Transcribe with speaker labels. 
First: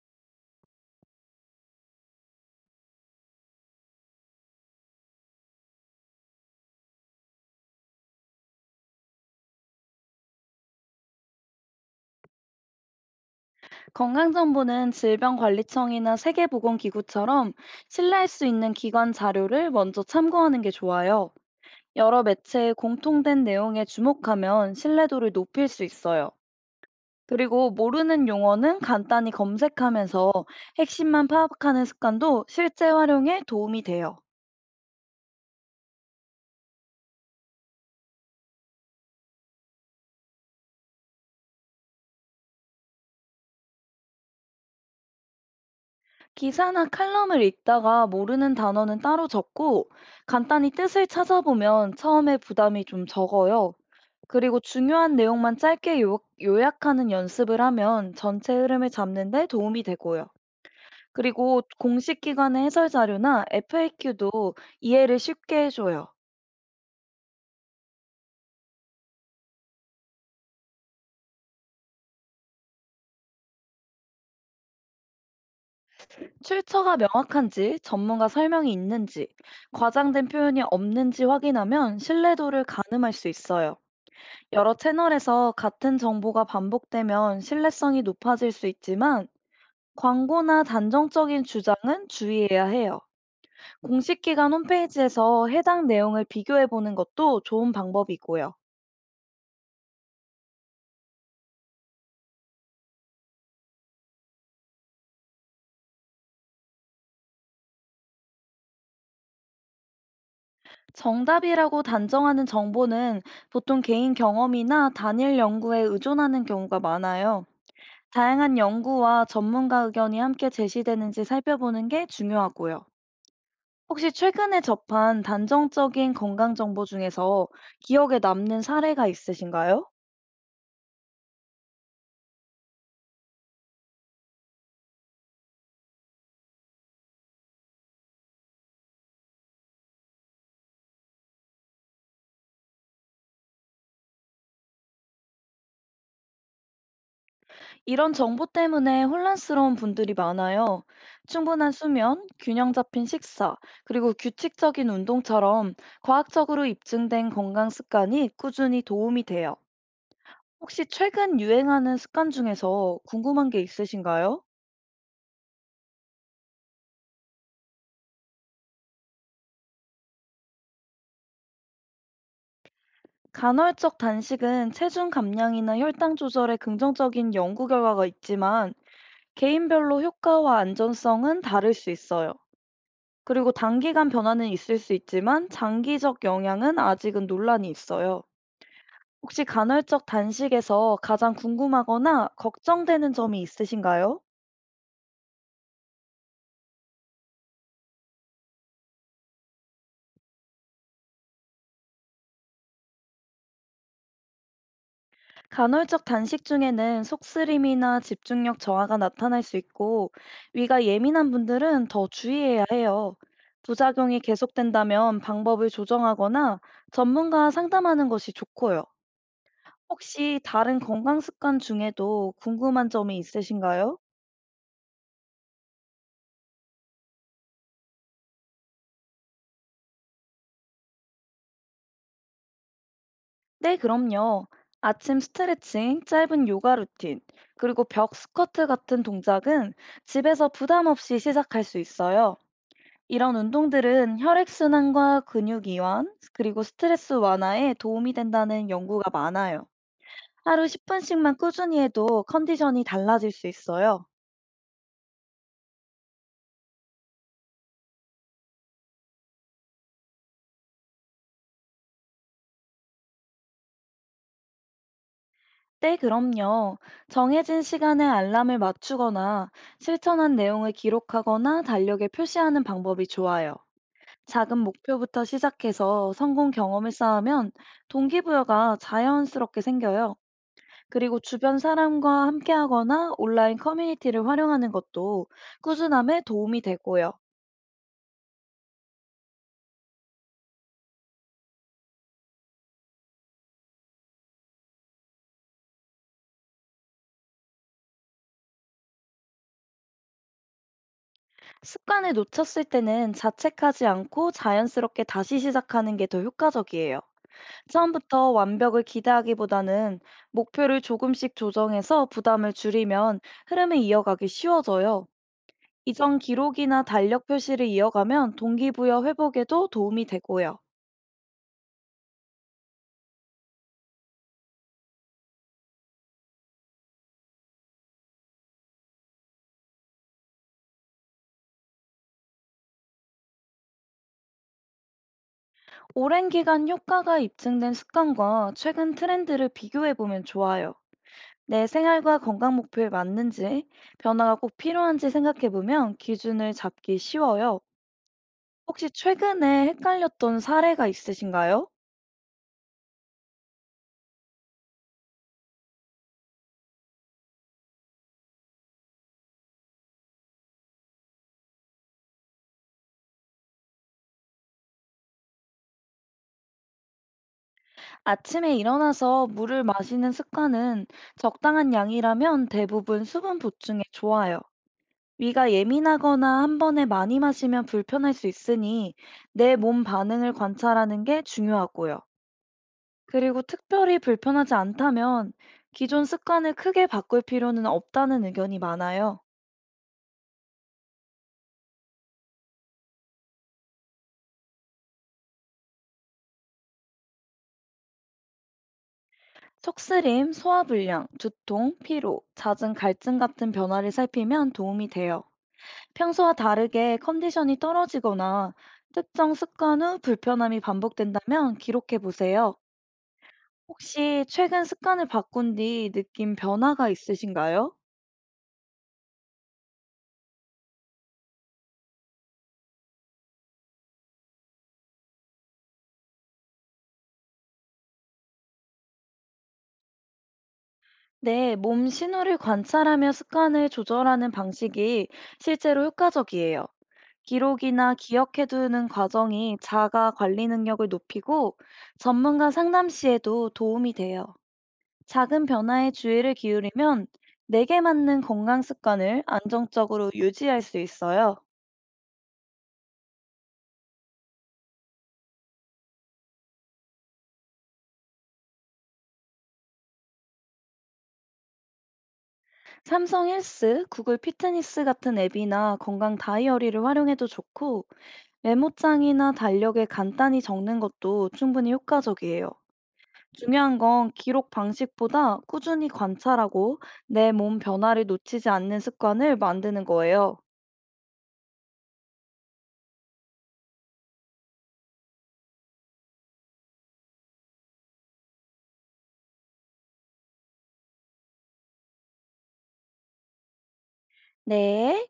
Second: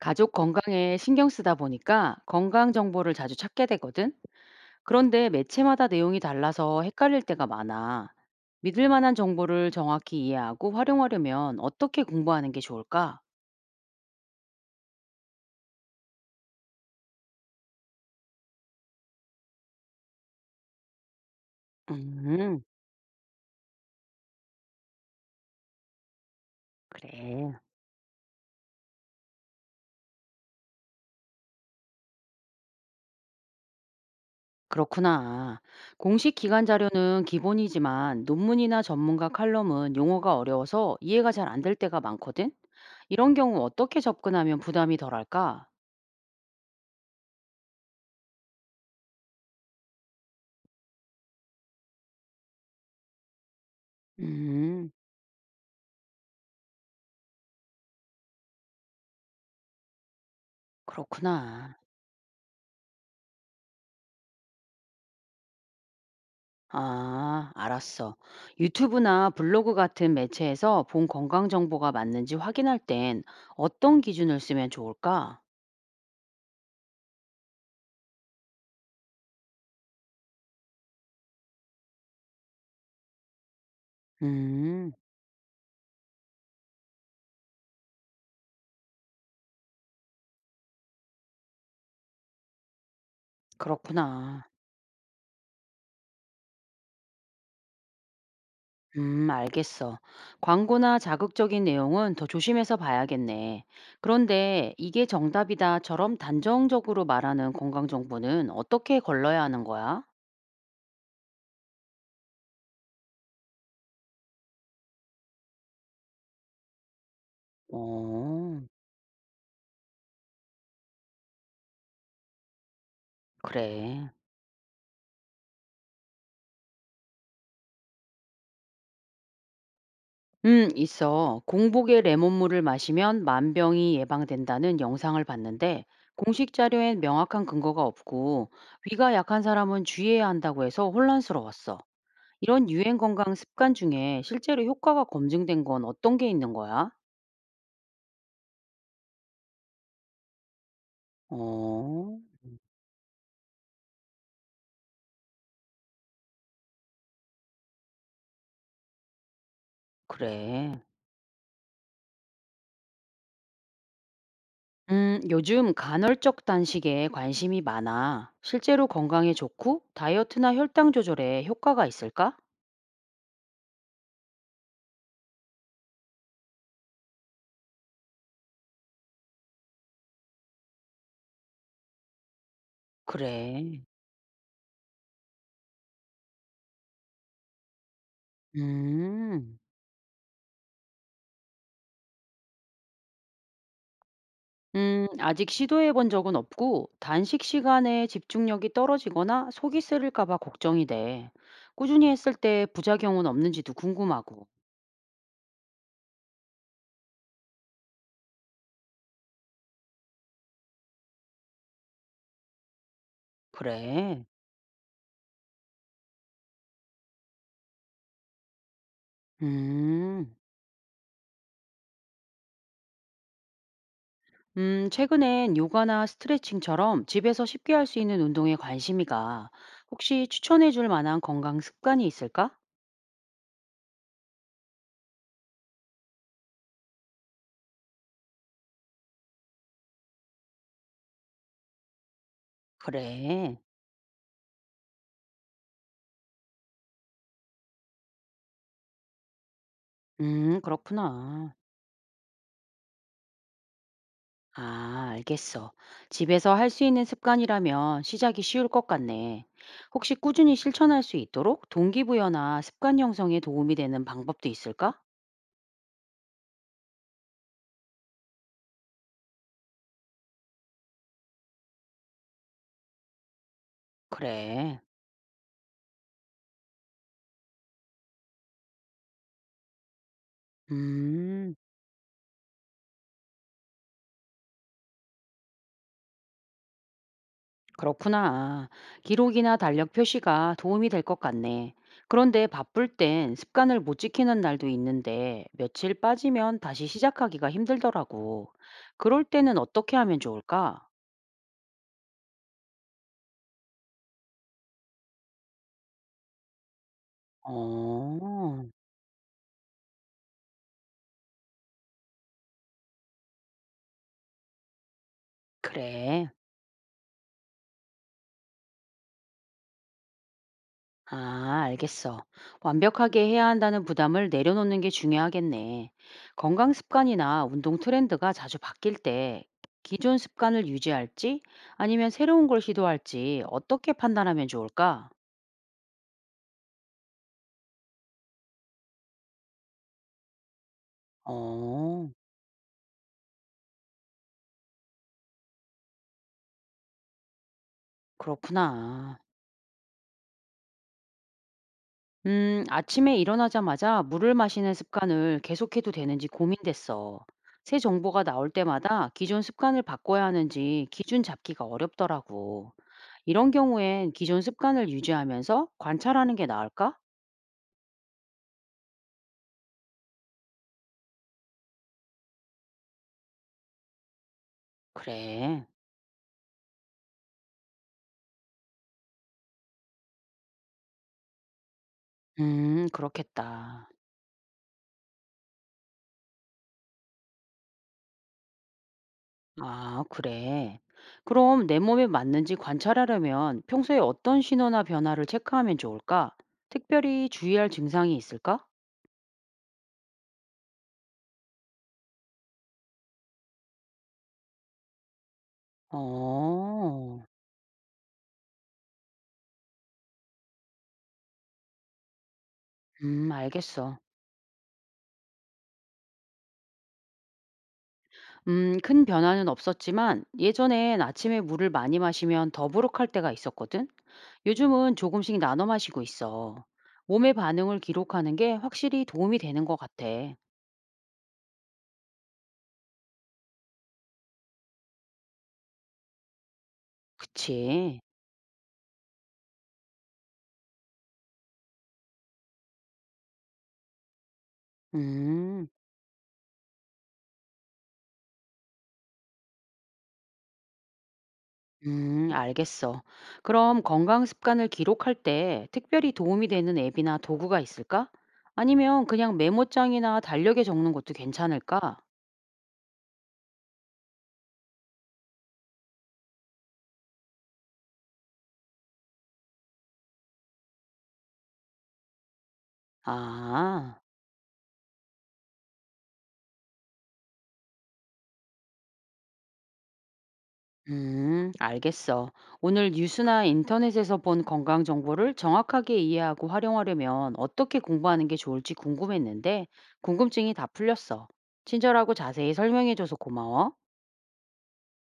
Speaker 1: 가족 건강에 신경 쓰다 보니까 건강 정보를 자주 찾게 되거든. 그런데 매체마다 내용이 달라서 헷갈릴 때가 많아. 믿을 만한 정보를 정확히 이해하고 활용하려면 어떻게 공부하는 게 좋을까?
Speaker 2: 건강정보는 질병관리청이나 세계보건기구처럼 신뢰할 수 있는 기관 자료를 먼저 참고하는 게 좋아요. 여러
Speaker 1: 음,
Speaker 2: 매체의 공통된 내용에 주목하면 신뢰도를 높일 수 있어요.
Speaker 1: 그래.
Speaker 2: 그리고 모르는 용어는 간단히 검색하면서 핵심만 파악하는 습관도 실제 활용에 도움이 돼요.
Speaker 1: 그렇구나. 공식 기관 자료는 기본이지만 논문이나 전문가 칼럼은 용어가 어려워서 이해가 잘 안 될 때가 많거든. 이런 경우 어떻게 접근하면 부담이 덜할까?
Speaker 2: 기사나 칼럼을 읽다가 모르는 단어는 따로 적고 간단히 뜻을 찾아보면 처음에 부담이 좀 적어요. 그리고
Speaker 1: 음,
Speaker 2: 중요한 내용만 짧게 요약하는 연습을 하면 전체 흐름을 잡는 데 도움이 되고요. 그리고
Speaker 1: 그렇구나.
Speaker 2: 공식 기관의 해설 자료나 FAQ도 이해를 쉽게 해줘요.
Speaker 1: 아, 알았어. 유튜브나 블로그 같은 매체에서 본 건강 정보가 맞는지 확인할 땐 어떤 기준을 쓰면 좋을까?
Speaker 2: 출처가 명확한지, 전문가 설명이 있는지, 과장된 표현이 없는지 확인하면 신뢰도를 가늠할 수 있어요. 여러
Speaker 1: 음,
Speaker 2: 채널에서 같은 정보가 반복되면 신뢰성이 높아질 수 있지만 광고나 단정적인 주장은 주의해야 해요. 공식
Speaker 1: 그렇구나.
Speaker 2: 기관 홈페이지에서 해당 내용을 비교해 보는 것도 좋은 방법이고요.
Speaker 1: 알겠어. 광고나 자극적인 내용은 더 조심해서 봐야겠네. 그런데 이게 정답이다처럼 단정적으로 말하는 건강 정보는 어떻게 걸러야 하는 거야?
Speaker 2: 정답이라고 단정하는 정보는 보통 개인 경험이나 단일 연구에 의존하는 경우가 많아요. 다양한
Speaker 1: 어,
Speaker 2: 연구와 전문가 의견이 함께 제시되는지 살펴보는 게 중요하고요.
Speaker 1: 그래.
Speaker 2: 혹시 최근에 접한 단정적인 건강 정보 중에서 기억에 남는 사례가 있으신가요?
Speaker 1: 있어. 공복에 레몬물을 마시면 만병이 예방된다는 영상을 봤는데 공식 자료엔 명확한 근거가 없고 위가 약한 사람은 주의해야 한다고 해서 혼란스러웠어. 이런 유행 건강 습관 중에 실제로 효과가 검증된 건 어떤 게 있는 거야?
Speaker 2: 이런 정보 때문에 혼란스러운 분들이 많아요. 충분한
Speaker 1: 어,
Speaker 2: 수면, 균형 잡힌 식사, 그리고 규칙적인 운동처럼 과학적으로 입증된 건강 습관이 꾸준히 도움이 돼요.
Speaker 1: 그래.
Speaker 2: 혹시 최근 유행하는 습관 중에서 궁금한 게 있으신가요?
Speaker 1: 요즘 간헐적 단식에 관심이 많아. 실제로 건강에 좋고 다이어트나 혈당 조절에 효과가 있을까?
Speaker 2: 간헐적 단식은 체중 감량이나 혈당 조절에 긍정적인 연구 결과가 있지만 개인별로 효과와 안전성은 다를 수 있어요. 그리고
Speaker 1: 그래.
Speaker 2: 단기간 변화는 있을 수 있지만 장기적 영향은 아직은 논란이 있어요. 혹시
Speaker 1: 음.
Speaker 2: 간헐적 단식에서 가장 궁금하거나 걱정되는 점이 있으신가요?
Speaker 1: 아직 시도해 본 적은 없고, 단식 시간에 집중력이 떨어지거나 속이 쓰릴까 봐 걱정이 돼. 꾸준히 했을 때 부작용은 없는지도 궁금하고.
Speaker 2: 간헐적 단식 중에는 속쓰림이나 집중력 저하가 나타날 수 있고 위가 예민한 분들은 더 주의해야 해요. 부작용이
Speaker 1: 그래.
Speaker 2: 계속된다면 방법을 조정하거나 전문가와 상담하는 것이 좋고요.
Speaker 1: 음,
Speaker 2: 혹시 다른 건강 습관 중에도 궁금한 점이 있으신가요?
Speaker 1: 음, 최근엔 요가나 스트레칭처럼 집에서 쉽게 할 수 있는 운동에 관심이 가. 혹시 추천해 줄 만한 건강 습관이 있을까?
Speaker 2: 네, 그럼요. 아침 스트레칭, 짧은 요가 루틴, 그리고 벽 스쿼트 같은 동작은 집에서 부담 없이 시작할 수 있어요. 이런
Speaker 1: 그래.
Speaker 2: 운동들은 혈액순환과 근육 이완, 그리고 스트레스 완화에 도움이 된다는 연구가 많아요. 하루 10분씩만
Speaker 1: 그렇구나.
Speaker 2: 꾸준히 해도 컨디션이 달라질 수 있어요.
Speaker 1: 아, 알겠어. 집에서 할 수 있는 습관이라면 시작이 쉬울 것 같네. 혹시 꾸준히 실천할 수 있도록 동기부여나 습관 형성에 도움이 되는 방법도 있을까?
Speaker 2: 네, 그럼요. 정해진 시간에 알람을 맞추거나 실천한 내용을 기록하거나 달력에 표시하는 방법이 좋아요. 작은
Speaker 1: 그래.
Speaker 2: 목표부터 시작해서 성공 경험을 쌓으면 동기부여가 자연스럽게 생겨요. 그리고
Speaker 1: 음,
Speaker 2: 주변 사람과 함께하거나 온라인 커뮤니티를 활용하는 것도 꾸준함에 도움이 되고요.
Speaker 1: 그렇구나. 기록이나 달력 표시가 도움이 될 것 같네. 그런데 바쁠 땐 습관을 못 지키는 날도 있는데 며칠 빠지면 다시 시작하기가 힘들더라고. 그럴 때는 어떻게 하면 좋을까?
Speaker 2: 습관을 놓쳤을 때는 자책하지 않고 자연스럽게 다시 시작하는 게 더 효과적이에요. 처음부터
Speaker 1: 어,
Speaker 2: 완벽을 기대하기보다는 목표를 조금씩 조정해서 부담을 줄이면 흐름을 이어가기 쉬워져요. 이전
Speaker 1: 그래.
Speaker 2: 기록이나 달력 표시를 이어가면 동기부여 회복에도 도움이 되고요.
Speaker 1: 아, 알겠어. 완벽하게 해야 한다는 부담을 내려놓는 게 중요하겠네. 건강 습관이나 운동 트렌드가 자주 바뀔 때 기존 습관을 유지할지 아니면 새로운 걸 시도할지 어떻게 판단하면 좋을까?
Speaker 2: 오랜 기간 효과가 입증된 습관과 최근 트렌드를 비교해 보면 좋아요. 내
Speaker 1: 어,
Speaker 2: 생활과 건강 목표에 맞는지, 변화가 꼭 필요한지 생각해 보면 기준을 잡기 쉬워요. 혹시
Speaker 1: 그렇구나.
Speaker 2: 최근에 헷갈렸던 사례가 있으신가요?
Speaker 1: 아침에 일어나자마자 물을 마시는 습관을 계속해도 되는지 고민됐어. 새 정보가 나올 때마다 기존 습관을 바꿔야 하는지 기준 잡기가 어렵더라고. 이런 경우엔 기존 습관을 유지하면서 관찰하는 게 나을까?
Speaker 2: 아침에 일어나서 물을 마시는 습관은 적당한 양이라면 대부분 수분 보충에 좋아요. 위가
Speaker 1: 그래.
Speaker 2: 예민하거나 한 번에 많이 마시면 불편할 수 있으니 내 몸 반응을 관찰하는 게 중요하고요. 그리고
Speaker 1: 그렇겠다.
Speaker 2: 특별히 불편하지 않다면 기존 습관을 크게 바꿀 필요는 없다는 의견이 많아요.
Speaker 1: 아, 그래. 그럼 내 몸에 맞는지 관찰하려면 평소에 어떤 신호나 변화를 체크하면 좋을까? 특별히 주의할 증상이 있을까?
Speaker 2: 속쓰림, 소화불량, 두통, 피로, 잦은 갈증 같은 변화를 살피면 도움이 돼요. 평소와 다르게
Speaker 1: 어,
Speaker 2: 컨디션이 떨어지거나 특정 습관 후 불편함이 반복된다면 기록해 보세요.
Speaker 1: 알겠어.
Speaker 2: 혹시 최근 습관을 바꾼 뒤 느낀 변화가 있으신가요?
Speaker 1: 큰 변화는 없었지만 예전엔 아침에 물을 많이 마시면 더부룩할 때가 있었거든. 요즘은 조금씩 나눠 마시고 있어. 몸의 반응을 기록하는 게 확실히 도움이 되는 것 같아.
Speaker 2: 네, 몸 신호를 관찰하며 습관을 조절하는 방식이 실제로 효과적이에요. 기록이나
Speaker 1: 그치?
Speaker 2: 기억해두는 과정이 자가 관리 능력을 높이고 전문가 상담 시에도 도움이 돼요. 작은
Speaker 1: 음,
Speaker 2: 변화에 주의를 기울이면 내게 맞는 건강 습관을 안정적으로 유지할 수 있어요.
Speaker 1: 음, 알겠어. 그럼 건강 습관을 기록할 때 특별히 도움이 되는 앱이나 도구가 있을까? 아니면 그냥 메모장이나 달력에 적는 것도 괜찮을까?
Speaker 2: 삼성 헬스, 구글 피트니스 같은 앱이나 건강 다이어리를 활용해도 좋고 메모장이나 달력에 간단히 적는 것도 충분히 효과적이에요. 중요한
Speaker 1: 아.
Speaker 2: 건 기록 방식보다 꾸준히 관찰하고 내 몸 변화를 놓치지 않는 습관을 만드는 거예요.
Speaker 1: 알겠어. 오늘 뉴스나 인터넷에서 본 건강 정보를 정확하게 이해하고 활용하려면 어떻게 공부하는 게 좋을지 궁금했는데, 궁금증이 다 풀렸어. 친절하고 자세히 설명해줘서 고마워.
Speaker 2: 네.